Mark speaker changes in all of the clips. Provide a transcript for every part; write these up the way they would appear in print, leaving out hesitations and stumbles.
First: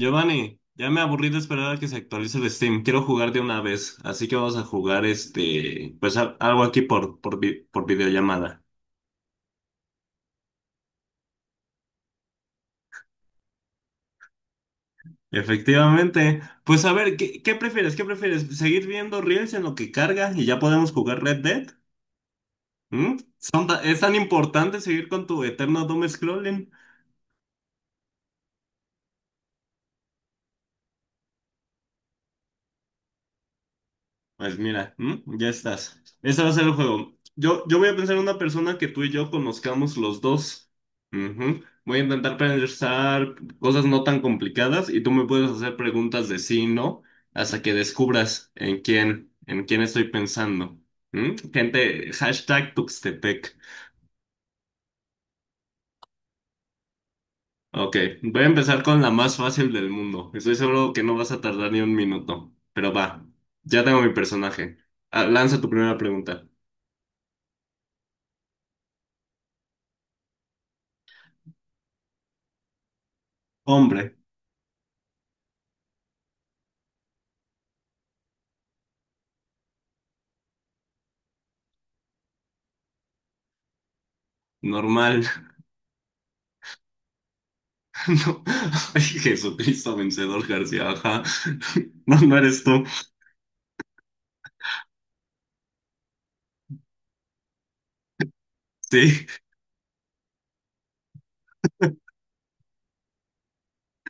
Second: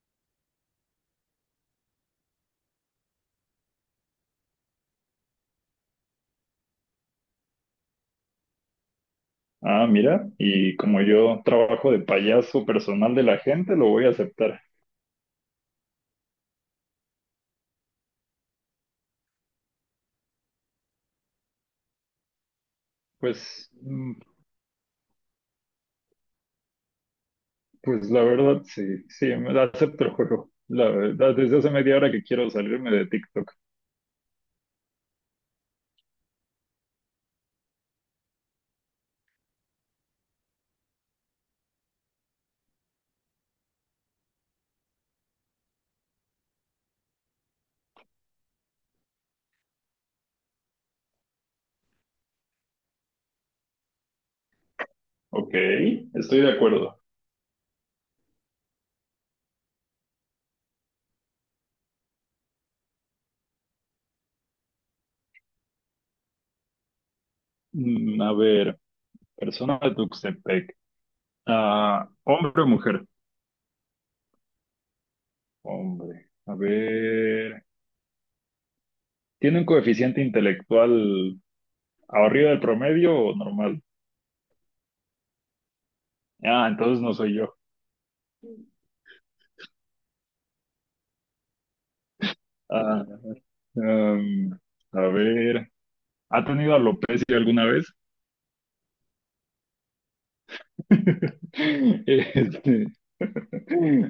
Speaker 1: Giovanni, ya me aburrí de esperar a que se actualice el Steam. Quiero jugar de una vez, así que vamos a jugar algo aquí por videollamada.
Speaker 2: Ah, mira, y como yo trabajo de payaso personal de la gente, lo voy a aceptar.
Speaker 1: Efectivamente. Pues a ver, ¿qué prefieres? ¿Qué prefieres? ¿Seguir viendo Reels en lo que carga y ya podemos jugar Red Dead? ¿Mm?
Speaker 2: Pues,
Speaker 1: ¿Es tan importante seguir con tu eterno doom scrolling?
Speaker 2: pues la verdad, sí, sí, me la acepto el juego. La verdad, desde hace media hora que quiero salirme de TikTok.
Speaker 1: Pues mira, ¿m? Ya estás. Este va a ser el juego. Yo voy a pensar en una persona que tú y yo conozcamos los dos. Ujú. Voy a intentar pensar cosas no tan complicadas y tú me puedes hacer preguntas de sí y no hasta que descubras en quién estoy pensando. ¿M? Gente, hashtag Tuxtepec.
Speaker 2: Ok, estoy de acuerdo.
Speaker 1: Ok, voy a empezar con la más fácil del mundo. Estoy seguro que no vas a tardar ni un minuto, pero va. Ya tengo mi personaje. Ah, lanza tu primera pregunta.
Speaker 2: A ver, persona de Tuxtepec. Ah, ¿hombre o mujer?
Speaker 1: Hombre,
Speaker 2: Hombre. A ver, ¿tiene un coeficiente intelectual arriba del promedio o normal?
Speaker 1: normal.
Speaker 2: Ah, entonces no soy yo.
Speaker 1: No, ay, Jesucristo vencedor García, ajá. No, no eres tú.
Speaker 2: Ah, em, a ver. ¿Ha tenido alopecia alguna vez?
Speaker 1: Sí,
Speaker 2: Este,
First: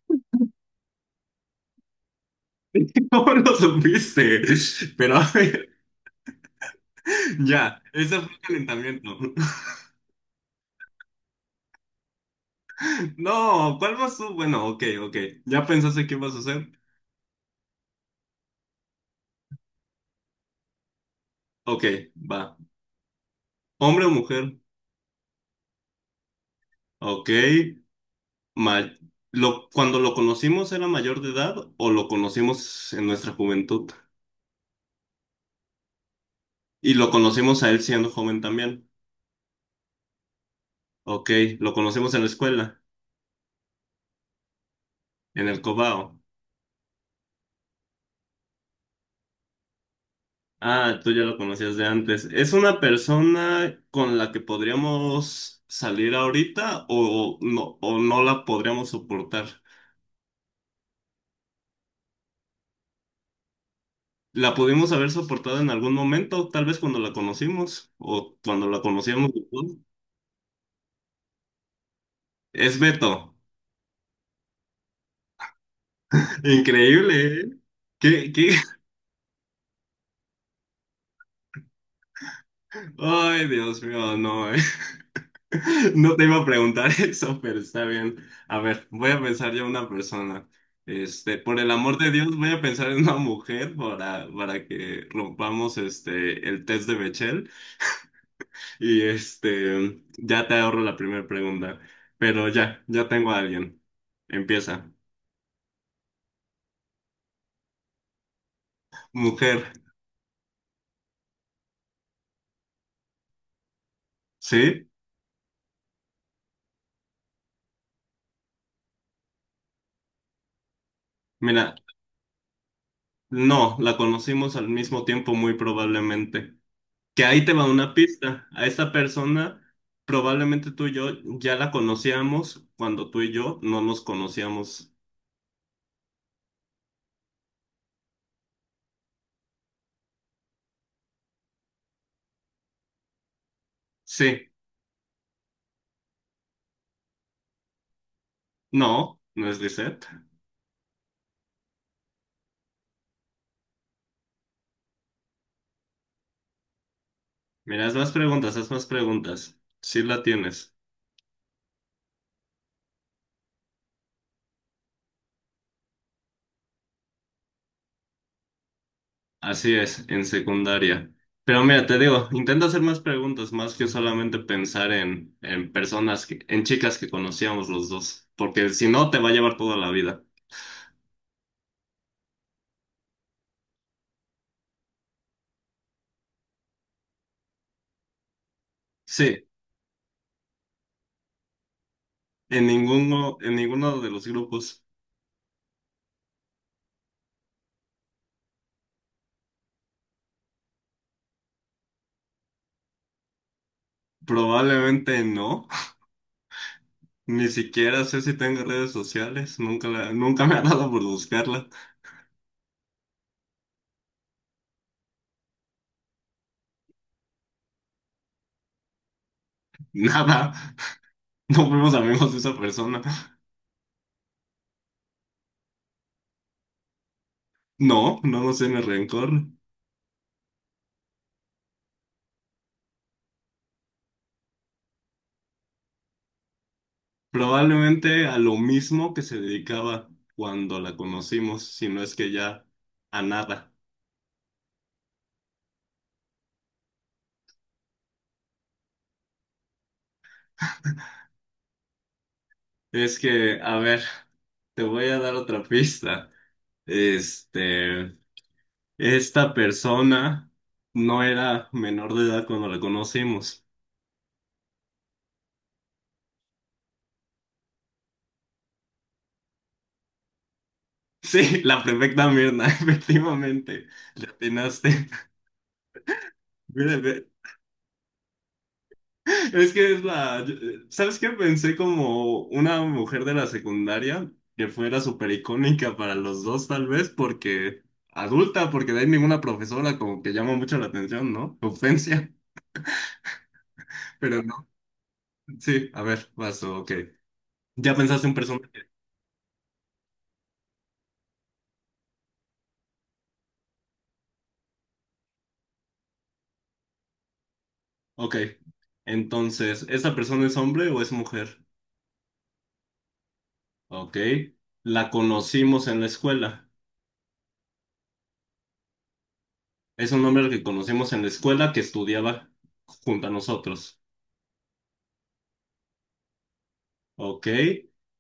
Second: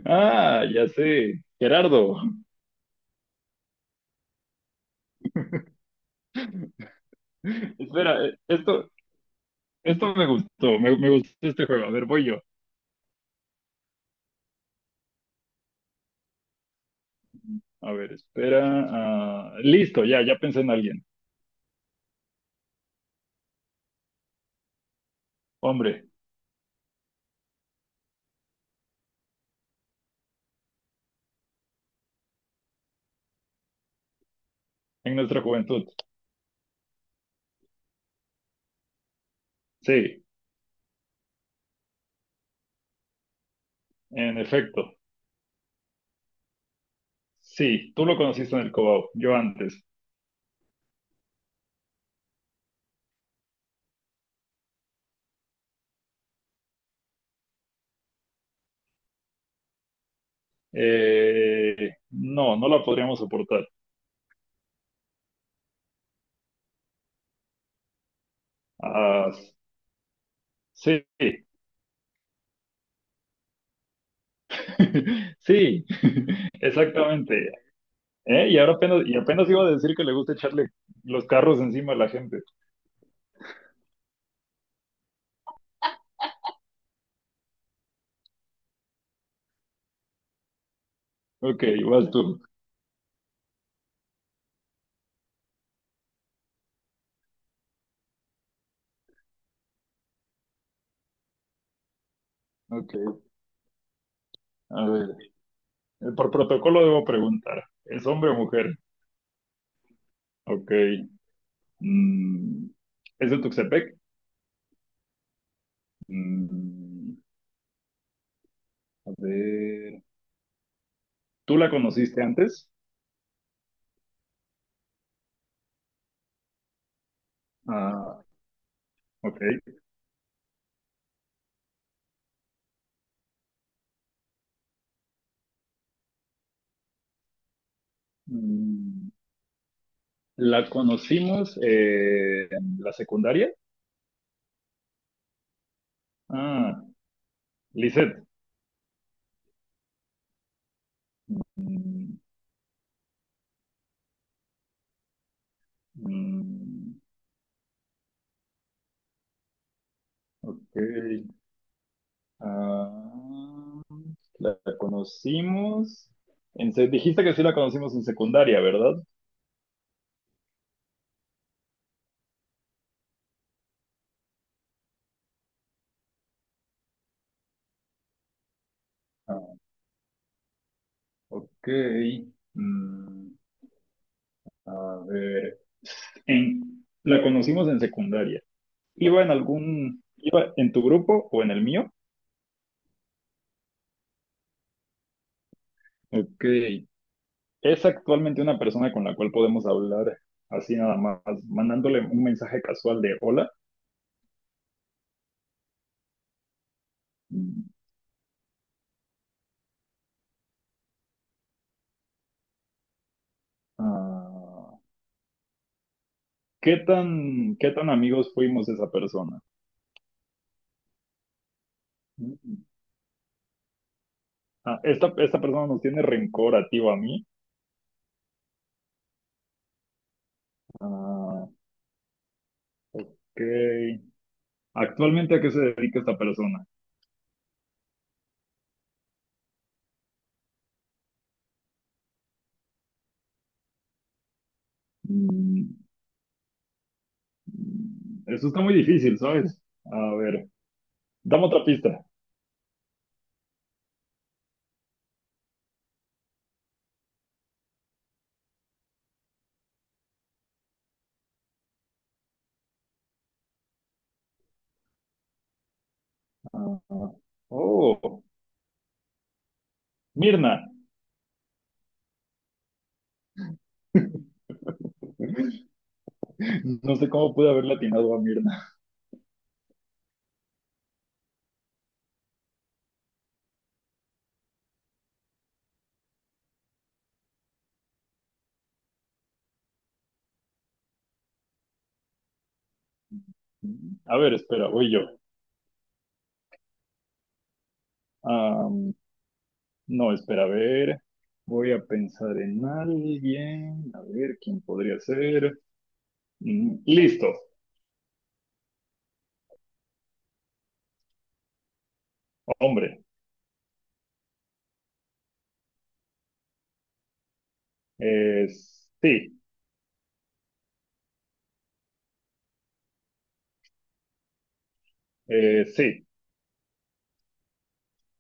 Speaker 2: ah, ya sé, Gerardo.
Speaker 1: ¿cómo lo supiste? Pero a ver, ya, ese fue
Speaker 2: Espera,
Speaker 1: el
Speaker 2: esto,
Speaker 1: calentamiento.
Speaker 2: esto me gustó. Me gustó este juego. A ver, voy yo.
Speaker 1: No, ¿cuál vas tú? Bueno, ok, ok. ¿Ya pensaste qué vas a hacer?
Speaker 2: A ver, espera. Ah, listo, ya, ya pensé en alguien.
Speaker 1: Ok, va. ¿Hombre o mujer?
Speaker 2: Hombre,
Speaker 1: Ok. Ma- lo, cuando lo conocimos, ¿era mayor de edad o lo conocimos en nuestra juventud?
Speaker 2: en nuestra juventud.
Speaker 1: Y lo conocimos a él siendo joven también.
Speaker 2: Sí,
Speaker 1: Ok, lo conocimos en la escuela,
Speaker 2: en efecto.
Speaker 1: en el Cobao.
Speaker 2: Sí, tú lo conociste en el Cobao, yo antes.
Speaker 1: Ah, tú ya lo conocías de antes. ¿Es una persona con la que podríamos salir ahorita o no la podríamos soportar?
Speaker 2: No, no la podríamos soportar.
Speaker 1: ¿La pudimos haber soportado en algún momento? Tal vez cuando la conocimos o cuando la conocíamos
Speaker 2: Ah,
Speaker 1: después.
Speaker 2: sí,
Speaker 1: Es Beto.
Speaker 2: sí,
Speaker 1: Increíble, ¿eh?
Speaker 2: exactamente.
Speaker 1: ¿Qué,
Speaker 2: ¿Eh?
Speaker 1: qué?
Speaker 2: Y ahora apenas, y apenas iba a decir que le gusta echarle los carros encima a la gente.
Speaker 1: Ay, Dios mío, no, ¿eh? No te iba a preguntar eso, pero está bien. A ver, voy a pensar yo una persona. Este, por
Speaker 2: Ok,
Speaker 1: el amor de
Speaker 2: vas tú.
Speaker 1: Dios, voy a pensar en una mujer para que rompamos este, el test de Bechdel y este, ya te ahorro la primera pregunta. Pero ya,
Speaker 2: Ok,
Speaker 1: ya tengo a alguien.
Speaker 2: a
Speaker 1: Empieza.
Speaker 2: ver. Por protocolo debo preguntar. ¿Es hombre o mujer?
Speaker 1: Mujer,
Speaker 2: Ok. mm, ¿Es de Tuxtepec?
Speaker 1: ¿sí?
Speaker 2: Mm, a ver. ¿Tú la
Speaker 1: Mira,
Speaker 2: conociste antes?
Speaker 1: no, la conocimos al mismo tiempo muy probablemente. Que ahí te va una
Speaker 2: Ah,
Speaker 1: pista. A esa persona
Speaker 2: ok.
Speaker 1: probablemente tú y yo ya la conocíamos cuando tú y yo no nos conocíamos.
Speaker 2: Mm, ¿La conocimos en la secundaria?
Speaker 1: Sí,
Speaker 2: Ah, Lisette.
Speaker 1: no, no es Lisette.
Speaker 2: Mm, mm,
Speaker 1: Mira, haz más preguntas, haz más preguntas. Sí la tienes.
Speaker 2: ok. Ah, la conocimos. Dijiste que sí la conocimos en secundaria, ¿verdad?
Speaker 1: Así es, en secundaria. Pero mira, te digo, intenta hacer más preguntas, más que solamente pensar en personas, en chicas que conocíamos los dos, porque si no te va a
Speaker 2: Ah,
Speaker 1: llevar toda la vida.
Speaker 2: ok. Mm, a ver. La conocimos en secundaria. ¿Iba en
Speaker 1: Sí,
Speaker 2: algún, iba en tu grupo o en el mío?
Speaker 1: en ninguno de los grupos.
Speaker 2: Ok. ¿Es actualmente una persona con la cual podemos hablar así nada más, mandándole un mensaje casual de hola?
Speaker 1: Probablemente no. Ni
Speaker 2: Mm,
Speaker 1: siquiera sé si tengo redes sociales, nunca me ha dado por buscarla.
Speaker 2: ah, qué tan amigos fuimos de esa persona?
Speaker 1: Nada, no fuimos amigos de esa
Speaker 2: Mm,
Speaker 1: persona.
Speaker 2: Ah, esta persona nos tiene rencor a ti o a mí.
Speaker 1: No, no nos tiene rencor.
Speaker 2: Ah, ok. ¿Actualmente a qué se dedica esta persona?
Speaker 1: Probablemente a lo mismo que se dedicaba cuando la conocimos, si no es que ya a nada.
Speaker 2: Mm, eso está muy difícil, ¿sabes? A ver, dame otra pista.
Speaker 1: Es que, a ver, te voy a dar otra pista. Este, esta persona no era menor de edad cuando la conocimos.
Speaker 2: Ah, oh, Mirna.
Speaker 1: Sí, la perfecta Mirna, efectivamente, le atinaste.
Speaker 2: No
Speaker 1: Mira,
Speaker 2: sé cómo pude haber latinado a Mirna.
Speaker 1: es que es la... ¿Sabes qué? Pensé como una mujer de la secundaria que fuera súper icónica para los dos, tal vez, porque adulta, porque de ahí ninguna profesora como que llama mucho la atención, ¿no? Ofensia,
Speaker 2: A ver,
Speaker 1: pero no.
Speaker 2: espera, voy yo.
Speaker 1: Sí, a ver, paso, ok. ¿Ya pensaste un
Speaker 2: Ah,
Speaker 1: personaje?
Speaker 2: no, espera, a ver. Voy a pensar en alguien. A ver, ¿quién podría ser? Listo,
Speaker 1: Ok. Entonces, ¿esta persona es hombre o es mujer?
Speaker 2: hombre.
Speaker 1: Ok. La conocimos en la escuela.
Speaker 2: Eh, sí,
Speaker 1: Es un nombre que conocemos en la escuela que estudiaba junto a nosotros.
Speaker 2: sí,
Speaker 1: Ok.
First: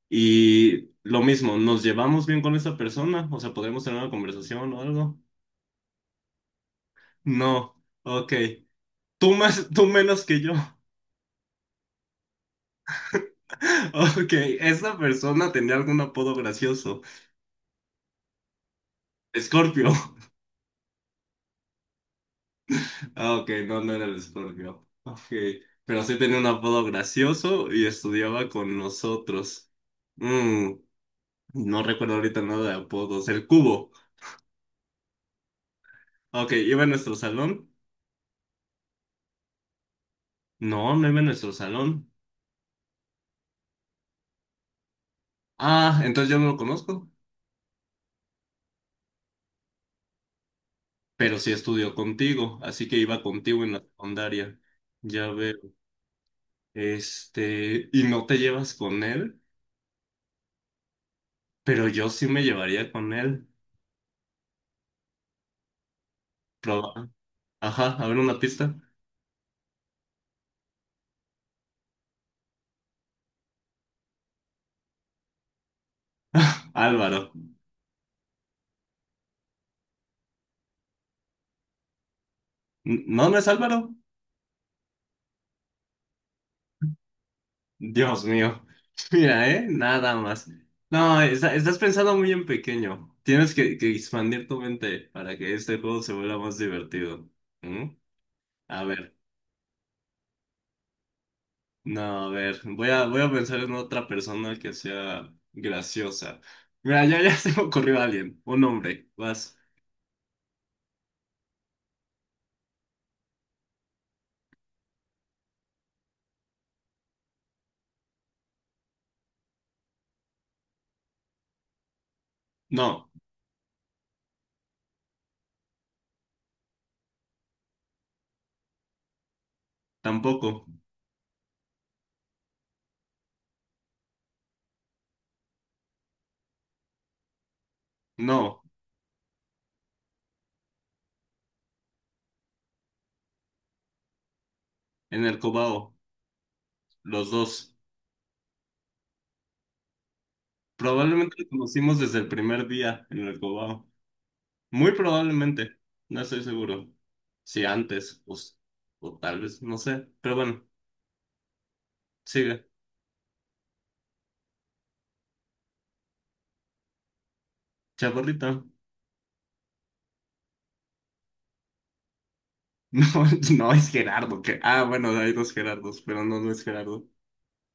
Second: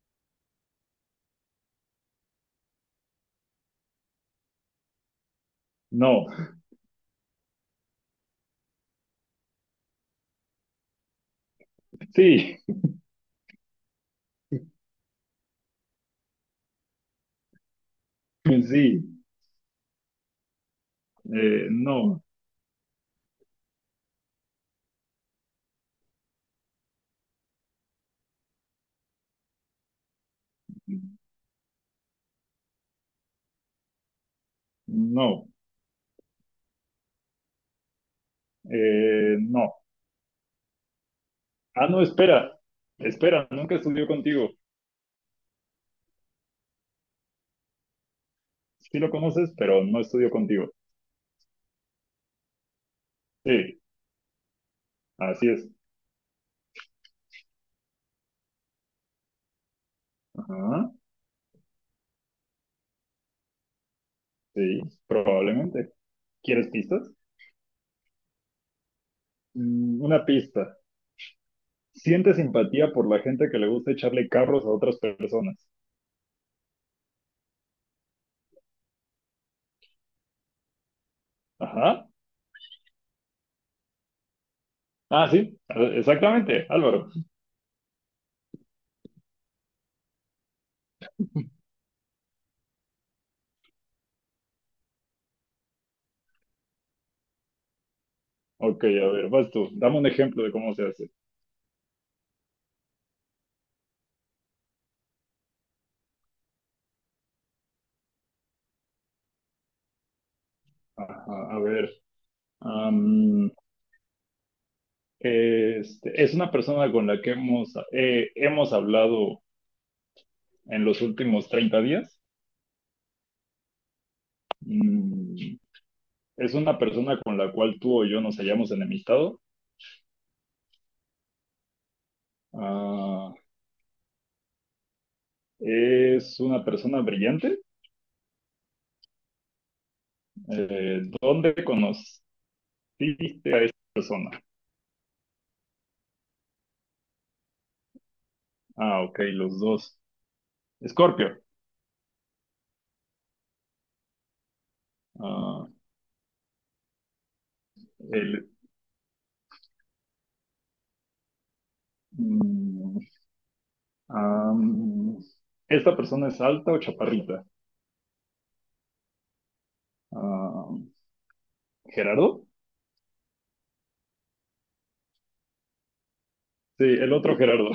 Speaker 1: Y lo mismo, ¿nos llevamos bien con esa persona? O sea, ¿podremos tener una conversación o algo?
Speaker 2: no.
Speaker 1: No. Ok. Tú más, tú menos que yo.
Speaker 2: Sí,
Speaker 1: Ok, esa persona tenía algún apodo gracioso.
Speaker 2: sí,
Speaker 1: Escorpio.
Speaker 2: no,
Speaker 1: Ah, ok, no, no era el Escorpio. Ok, pero sí tenía un apodo gracioso y estudiaba con nosotros. Mm, no recuerdo ahorita nada de apodos. El cubo.
Speaker 2: no,
Speaker 1: Ok, ¿iba en nuestro salón?
Speaker 2: no.
Speaker 1: No, no iba en nuestro
Speaker 2: Ah, no,
Speaker 1: salón.
Speaker 2: espera, espera, nunca estudió contigo.
Speaker 1: Ah, entonces yo no lo conozco,
Speaker 2: Sí lo conoces, pero no estudió contigo.
Speaker 1: pero sí estudió contigo, así que iba contigo en la
Speaker 2: Sí,
Speaker 1: secundaria. Ya
Speaker 2: así
Speaker 1: veo.
Speaker 2: es.
Speaker 1: Este, y no te llevas con él,
Speaker 2: Ajá,
Speaker 1: pero yo sí me llevaría con él.
Speaker 2: sí, probablemente. ¿Quieres
Speaker 1: Proba-
Speaker 2: pistas?
Speaker 1: Ajá, a ver una pista.
Speaker 2: Una pista. Siente simpatía por la gente que le gusta echarle carros a otras personas.
Speaker 1: Álvaro.
Speaker 2: Ajá.
Speaker 1: No, no es Álvaro.
Speaker 2: Ah, sí, exactamente, Álvaro.
Speaker 1: Dios mío. Mira, ¿eh? Nada más. No, estás pensando muy en pequeño. Tienes que expandir tu mente para que este juego se vuelva más divertido. ¿Mm?
Speaker 2: Ok,
Speaker 1: A
Speaker 2: a
Speaker 1: ver,
Speaker 2: ver, vas tú. Dame un ejemplo de cómo se hace.
Speaker 1: no, a ver, voy a pensar en otra persona que sea graciosa. Mira, ya, ya se me ocurrió alguien, un hombre, vas.
Speaker 2: Ajá, a ver. Este, es una persona con la que hemos, hemos hablado en los últimos 30 días.
Speaker 1: No,
Speaker 2: Mm, es una persona con la cual tú o yo nos hayamos enemistado.
Speaker 1: tampoco,
Speaker 2: Ah, es una persona brillante.
Speaker 1: no,
Speaker 2: ¿Dónde conociste a esta persona?
Speaker 1: en el Cobao, los dos.
Speaker 2: Ah, ok, los dos.
Speaker 1: Probablemente
Speaker 2: Escorpio.
Speaker 1: lo conocimos desde el primer día en el Cobao. Muy
Speaker 2: Ah,
Speaker 1: probablemente, no estoy seguro. Si antes,
Speaker 2: el,
Speaker 1: pues, o tal vez, no sé, pero bueno, sigue.
Speaker 2: mm, ah, ¿esta persona es alta o chaparrita?
Speaker 1: Chaparrita.
Speaker 2: Ah, ¿Gerardo?
Speaker 1: No, no es Gerardo, que, ah, bueno, hay dos Gerardos, pero no, no es
Speaker 2: Sí,
Speaker 1: Gerardo.
Speaker 2: el otro Gerardo.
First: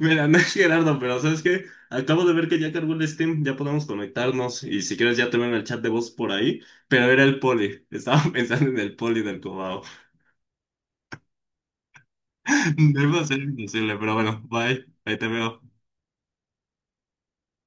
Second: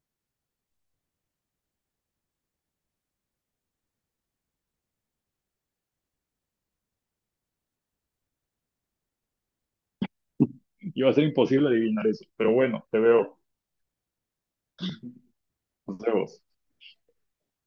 Speaker 1: Mira, no es Gerardo, pero ¿sabes qué? Acabo de ver que ya cargó el Steam, ya podemos conectarnos y si quieres ya te ven el chat de voz por ahí, pero era el poli, estaba pensando en el poli del Cobao.
Speaker 2: Iba a ser imposible adivinar eso, pero bueno, te
Speaker 1: Debo
Speaker 2: veo.
Speaker 1: ser imposible, pero bueno, bye, ahí te veo.
Speaker 2: Nos vemos.